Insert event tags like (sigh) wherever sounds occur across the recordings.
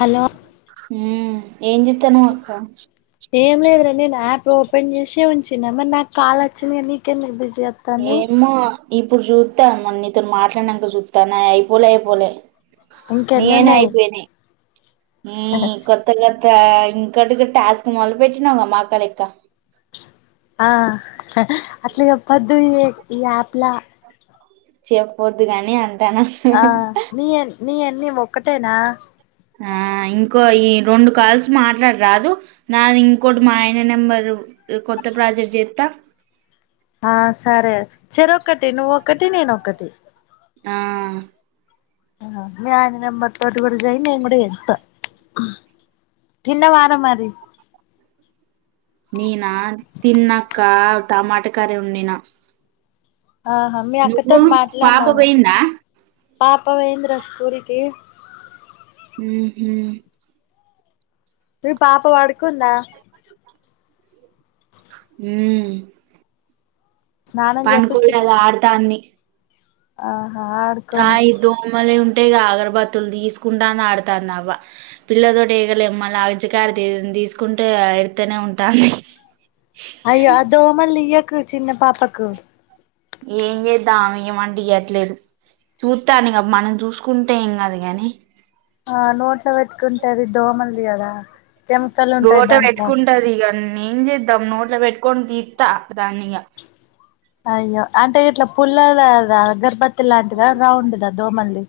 Hello హ్మ్ ఏం చెత్తన్నవ్ అక్క ఏం లేదు రా నేను ఆప్ ఓపెన్ జెశే ఉంచిన మరి నాకు కాల్ అచ్చింది ఏంది నీకు ఎందుకు బీసీ ఏమో అక్ ఇప్పుడు చూత్త మరి నీతోనీ మాట్లాడినంక చూత్త నాయి అయిపోలే అయిపోలే నిఏనా ఇంకెన్నున్నాయి అయిపోయినై హ్మ్ కొత్తగా ఇంకా ఇంకోటి కూడా టాస్క్ మొదలు పెట్టినావ్ గా మాక్క లెక్క ఆ ఆహా అట్లా చెప్పొద్దు ఇది ఈ ఆప్ ల చెప్పొద్దు గని అంత తను (inaudible) ఆ నీ నీ ఎన్ని ఒక్కటేనా ఆ ఇంకో ఈ రొండు కాల్స్ మాట్లాడ రాదు నాది ఇంకోటి మా ఆయన నెంబరు కొత్త ప్రజర్ చేత్త ఆ సరే చెరొక్కటి నువ్వొక్కటి నేనొక్కటి ఆ హ మీ ఆయన నెంబర్ తోటి గుడ చేయి నేను కూడ చేత్త తిన్నావారా మరీ నేనా తిన్నక్క టమాటా కర్రి వండిన ఆహా మీ నువ్వు అక్కతోటి పాప మాట్లాడినాము పోయిందా పాప పోయింద్ర స్కూల్ కి ఉహు మీ పాపపడుకుందా మ్ స్నానం పండుకోలేద్ ఆడతాంది ఆ ఆయిదోమలె ఉంట ఇగ అగరబత్తులు తీసుకుంటాది ఆడతాంది అవ్వ పిల్లతోటి ఏగలేం మళ్ళ అజ్జకారి ఏదైనా తీసుకుంటే ఎడితేనే ఉంటాంది. అయ్యో ఆ దోమల్ తియ్యక్ కు చిన్న పాపకు ఏం చేద్దాం ఆమె ఇయ్యమంటే ఇయ్యట్లేదు చూత్తాన ఇగ మనం చూసుకుంటే ఏం కాదు గనీ ఆ నోట్ల పెట్టుకుంటది దోమల్ది కదా ఆ నోట పెట్టుకుంటది ఇగ నీ నేం చేద్దాం నోట్ పెట్టు కొనో దీత దాని ఇగా అయ్యో అంటే ఇట్లా పుల్లదదా గర్బత్తి లాంటిద రౌండ్దా దోమలది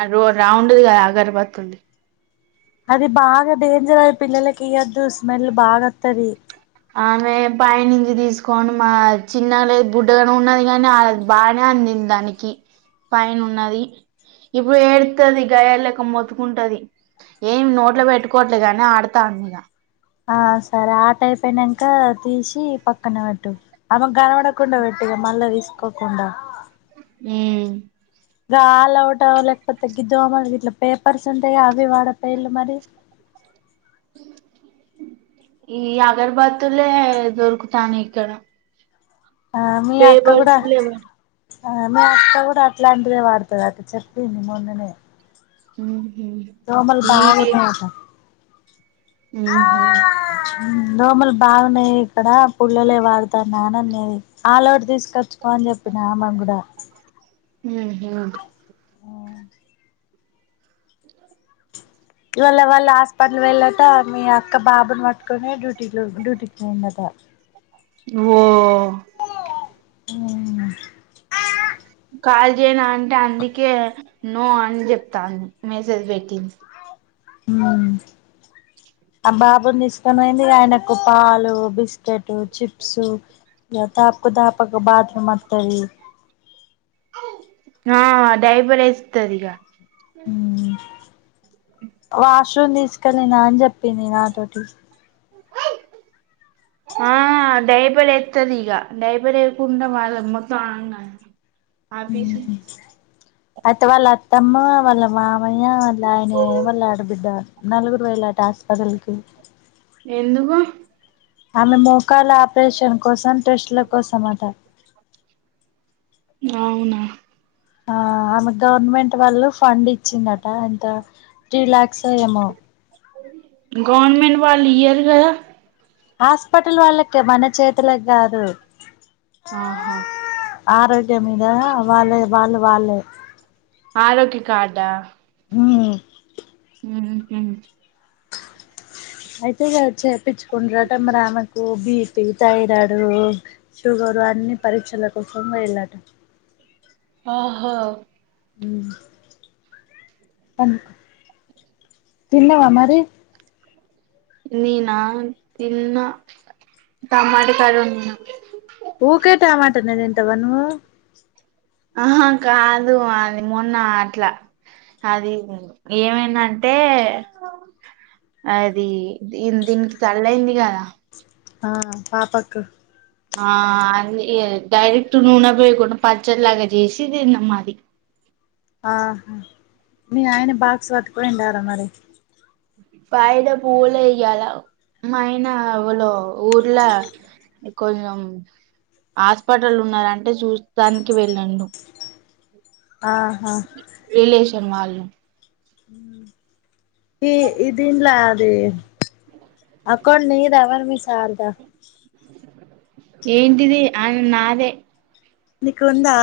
అ రో రౌండ్‌ది కదా అగరబత్తులది అది బాగా డేంజర్ అది పిల్లలకీయెద్దు స్మేల్ బాగా వత్తది ఆమె పైనించి తీసుకోని మా చిన్నలే బుడ్డగాను ఉన్నది కానీ ఆళ్ళకు బానే అందింది దానికి పైన ఉన్నది ఇప్పుడు ఏడుతాది గైయలు లెక్క మొత్తుకుంటది ఏమి నోట్లో పెట్టుకోవట్లేదు గాని ఆడ తాన్ మీద ఆ సరే ఆట అయిపోయినాక తీసి పక్కన అట్టు ఆమెక కనపడకుండా పెట్టుగా ఇగ మళ్ళ తీసు కోకుండా ఉమ్ గ ఆల్ అవుటో లేకపోతే గిదోమ ఇట్లా పేపర్స్ ఉంటాయి అవి వాడకపోయిల్లుమారి ఈ అగర్బాత్లే దొరుకుతానై ఇక్కడ ఆ మీ అక్క కూడా పేపర్స్ లేవు ఆ మీ అక్క కూడా అట్లాంటిదే వాడుతాది అట చెప్పింది మొన్ననే ఉమ్ దోమల్ బాగా ఉన్నాయంట హ్మ్ హు మ్మ్ దోమలు బాగున్నాయి ఇక్కడ పుల్లలే వాడుతాన అని అన్నది ఆల్ అవుట్ తీసుకొచ్చు ఫోన్ చెప్పిన ఆమెక్గూడా ఉహూ ఈవాళ్ళ వాళ్ళ హాస్పిటల్ వెళ్ళక మీ అక్క బాబుని పట్టుకొనే డ్యూ ఇంట్లో డ్యూటీకి పొమ్మ్ అత్త ఓ మ్మ్ కాల్ జేయనా అంటే అందుకే నో అని చెప్తాంది మెసేజ్ పెట్టించి మ్మ్ ఆ బాబుని తీసుకొనియింది ఆయనకు పాలు బిస్కెట్లు చిప్సు ఇగ తాప్ కుదాప్ ఒక బాబ్ కి మాత్తేయి ఆ డైబరస్ వేస్తదిగ వాష్రూమ్ తీసుకెళ్ళిన అని చెప్పింది నాతోటి ఆ డైప్ డైపర్ ఎత్తదిగా డైపరేయ్కున్నా మళ్ళా మొత్తం ఆయన ఆఫిసు అత్త వాళ్ల అత్తమ్మ వాళ్ళ మామయ్య వాళ్ళ ఆయన వాళ్ళు ఆడబిడ్డా నలుగురు వెళ్లారు టాస్పిటల్కి ఎందుకు ఆమె మోకాల ఆపరేషన్ కోసం టెస్ట్ల కోసం అట అవునా ఆ ఆమె గవర్నమెంట్ వాళ్ళు ఫండ్ ఇచ్చిందట ఇంత త్రీ లాక్స్ ఏమో గవర్మెట్ వాళ్ళు ఇయరు గద హాస్పిటల్ వాళ్ళకి మన చేతులకి కాదు ఆహా ఆరోగ్యం మీద వాళ్ళే వాళ్ళు వాళ్ళే ఆరోగ్య కార్డా మ్మ్ హ్మ్మ్ మ్మ్ అయితేగాద చేపిచ్ కొండరాటం రామెకు బీ మిగతా ఇరాడు షుగరు అన్ని పరీక్షల కోసం వెళ్ళాడు ఓహో మ్మ్ తిన్నవా మారీ నేనా తిన్న టమాట కర్రీ ఉన్ తిన్న తింటావా నువ్వు అహ కాదు అది మొన్న అట్లా అది ఏమైదంటే అది దీ దీనికి తల్లయింది కదా ఆ పాపాకు ఆ ఇ డైరెక్ట్ నూనె పోయకుండా పచ్చడిలాగా చేసి తిన్నాం అది ఆహా మీ ఆయన బాక్స్ పట్టుకొని పోయిండా రా మరి వాయిదా పోలే ఇయ్యాల మా ఆయన వాళ ఊర్ల కొంచం హాస్పిటల్ ఉన్నదంటే చూస్తానికీ వెళ్ళిండు ఆహా కెమాలు ఈ దీన్ల అది అక్కో నీదేవన్ నీ శారద ఏంటిది అది నాదే నిక్ ఉందా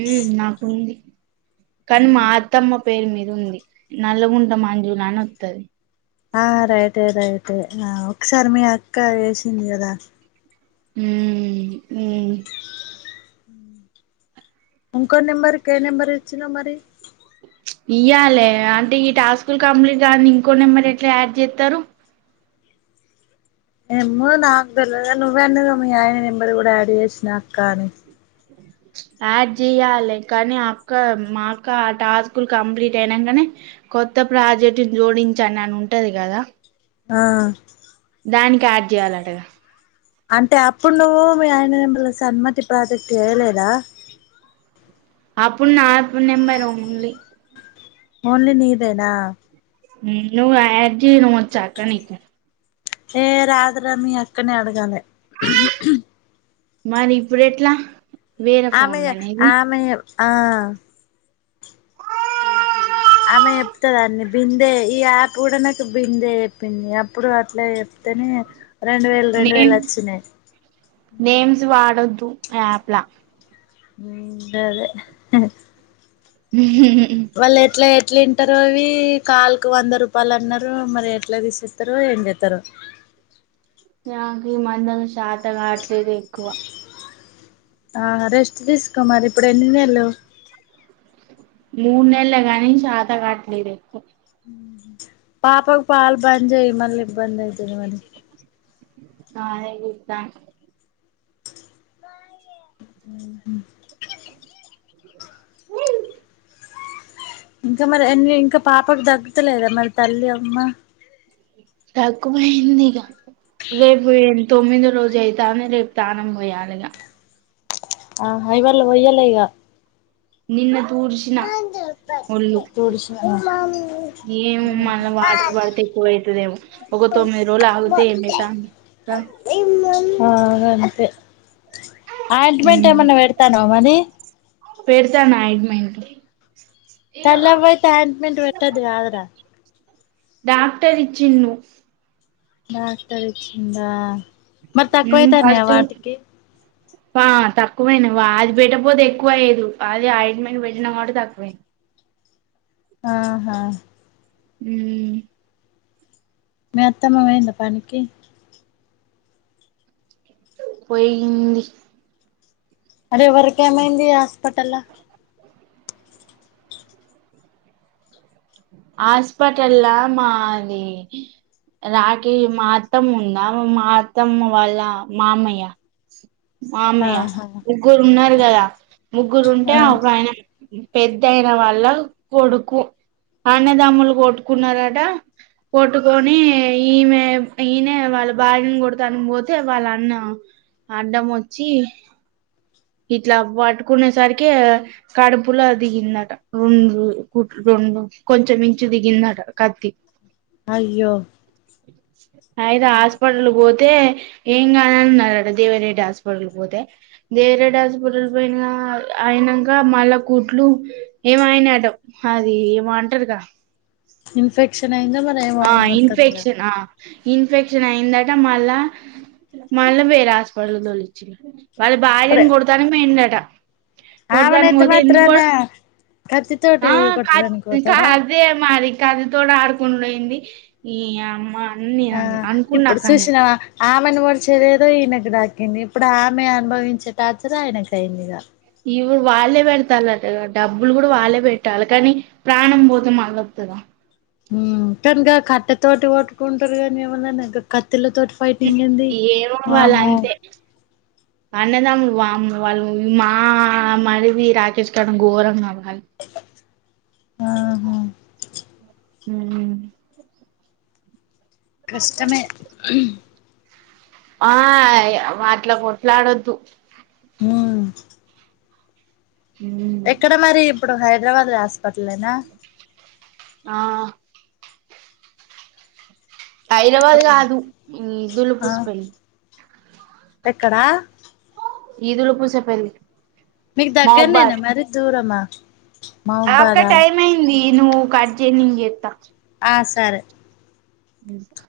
మ్మ్ నాకు ఉంది కాన్ మా అత్తమ్మకు పేర్ మీదుంది నల్లగుంట మంజులానినొత్తది ఆ రైటే రైటే ఆ ఒక్కసారి మీ అక్క వేసింది కదా మ్మ్ మ్మ్ ఉన్కో నెంబర్ గె నెంబర్ ఇచ్చినవ్ మరి ప్చ్ ఇయ్యాలే అంటే ఈ టాస్కులు కంప్లీట్ గన్ది ఇంకో నెంబర్ ఎట్లా యాడ్చెత్తారు. ఎమ్మో నాకు తెల్వద్గాని నువ్వే అన్నవ్గదా మీ ఆయన నెంబరు కూడా ఆడ్ చేసినా అక్కా అని ప్చ్ యాడ్ చేయాలే కానీ అక్క మా అక్క ఆ టాస్కులు కంప్లీట్ అయినంకనే కొత్త ప్రాజెక్ట్ జోడించండి అని ఉంటది కదా ఆ దానికె యాడ్ జెయాలంటగా అంటే అప్పుడు నువ్వు మీ ఆయన సన్మతి ప్రాజెక్ట్ చేయలేదా అప్పుడు నాకు నెంబర్ ఉన్లి ఒన్లీ నీదేనా నువ్వు ఆడ్ చేయడం వచ్చా అక్కనీకు ఏ రాత్ర మీ అక్కనే అడగాలి మరి ఇప్పుడు ఎట్లా వేరే ఆమె ఫోన్ల నీది ఆమె ఆ ఆమె చెప్తది అన్ని బిందే ఈ యాప్ కూడ నాకు బిందే చెప్పింది అప్పుడు అట్లా చెప్తేనే రెండు వేలు రెండు నేమ్ వేలు వచ్చినాయి నేమ్స్ వాడొద్దు యాప్ల ఊ గదే ఉ హుం వాళ్లు ఎట్లా చె ఎట్లా వింటారో ఇవి కాల్ కు వంద రూపాయలు అన్నారు మరి ఎట్లా తీసేస్తారో ఏం చేస్తారో నాన్ షాద్ తాకావట్లేదు ఎక్కువ ఆ రెస్ట్ తీసుకో మరి ఇప్పుడు ఎన్నినెల్లు మూనెల్లే గానీ చాతకాట్లేదే ఎక్కువ పాపకు పాల్ బంద్ జేయ్ మల్ల ఇబ్బంది అయితుంది మరి ఆ ఏ చేతారు ఆహా ఇంకా మరి అన్ని ఇంక పాప్ అప్పుడు తగ్గతలేదా మరి తల్లి అమ్మ తక్కువయింది ఇగ రేపు తొమ్మిదో రోజు అయితాంది రేపు తానం పోయాలి ఇగ ఆ ఐవాళ్ళ పొయ్యాలె ఇగ నిన్న తూడ్చినా ఒళ్ళు తుడిచిన ఏమో మళ్ల వాటర్ పడితే ఎక్కువ అవుతుదేమో ఒక తొమ్మిది రోజులు ఆగితే ఏమవుతంది ఆ గంతే ఆయింట్మెంట్ ఏమన్నా పెడతానవ మది పెడతాన ఆయింట్మెంట్ తల్లవ్వ అయితే ఆయింట్మెంట్ పెట్టదు కాదురా డాక్టర్ ఇచ్చిండు డాక్టర్ ఇచ్చిండా మరి ఉమ్ తక్కువైతానయ ఫస్ట్ వాటికి ఆ తక్కువైనయి అది పెట్టపోతే ఎక్కువైయ్యేది అది ఆయింట్మెంట్ పెట్టినా కాబట్టి తక్కువైంది ఆహా హ్మ్ మీ అత్తమ్మపొయింద పనికి పోయింది అరేవరికి ఏమైంది అ పట్టలా హాస్పిటల్లా మాది రాఖీ మా అత్తమ్మ ఉందా మా అత్తమ్మ వాళ్ళ మామయ్య మమయ్య ఆహా ముగ్గురు ఉన్నారు కదా ముగ్గురు ఉంటే ఆ ఒక ఆయన పెద్దయిన వాళ్ళ కొడుకు అన్నదమ్ములు కొట్టుకున్నరట కొట్టుకొని ఈమె ఈయనే వాళ్ళ భార్యను కొడతాని పోతే వాళ్ళ అన్న అడ్డమొచ్చి ఇట్లా పట్టుకునే సరికే కడుపులా దిగిందట రెండు కుట్లు రెండు కొంచెం మించు దిగిందట కత్తి అయ్యో అయితే ఆహా హాస్పిటల్ పోత అయితే ఎంగదన్నారట దేవరెడ్డి హాస్పర్ పోతే దేవరెడ్డి హాస్పిటల్ పోయిన అయినంక మళ్ళా కుట్లు ఏమో అయినాయంట అది ఏమో అంటారుగా ఇన్ఫెక్షన్ ఎమన్నా అయిందో ఆ ఏమోరే మొత్తం మీద ఇన్ఫెక్షన్ ఆ ఇన్ఫెక్షన్ అయిందట మళ్ళా మళ్ళ వేరే హాస్పిటల్ తోలిచ్చ వాళ్ళ భార్యను కొడతానని పోయిండట కొడతానికి ఆమేనైతే పోతే ఎందుకు కొ మాత్రానా కత్తి తోటి ఆ కొట్టడానికి పోతడా కాత్తి తోని ఆడుకున్నయి ఉంది నీయమ్మ ఆ ఇప్పుడు చూసినవా ఆమెను పొడిచేదేదో ఈమెకు దాకింది ఇప్పుడు ఆమె అనుభవించే టార్చర్ ఆయనకు అయిందిగా ఇగొ వాళ్ళే వెడతాల్లట కద డబ్బులు కూడా వాళ్ళే పెట్టాలె కనీ ప్రాణం పోతే మళొత్తదా ఉమ్ కని గ కట్టెతోటి కొట్టుకుంటురు కనీ ఎవలన్న గ కత్ కత్తలతోటి ఫైటింగ్ ఏంది ఏమో వాళ్ళు వామ్మె అంతే అన్నదమ్ములు వామ్మో వాళ్ళు మా మరిది రాకేష్ కన్న ఘోరం గవాళ్ అది ఆహా ఊమ్ కష్టమే ఆయివ్వ వాట్లా కొట్లాడొద్దు ఊమ్ ఉమ్ ఎక్కడ మరి ఇప్పుడు హైద్రాబాద్ హాస్పిటలే నా ఆ హైద్రాబాద్ కాదు ఈ ఆ దులుపూస్ పెళ్లి ఎక్కడా ఈదులుపూసపెళ్ళి మీకు దగ్గర్నేన మరి దూరమా ఆ అక్క మహబాదా టైం అయింది ఇనుము కడ్జేయి నేం చేత్త ఆ సరే మ్మ్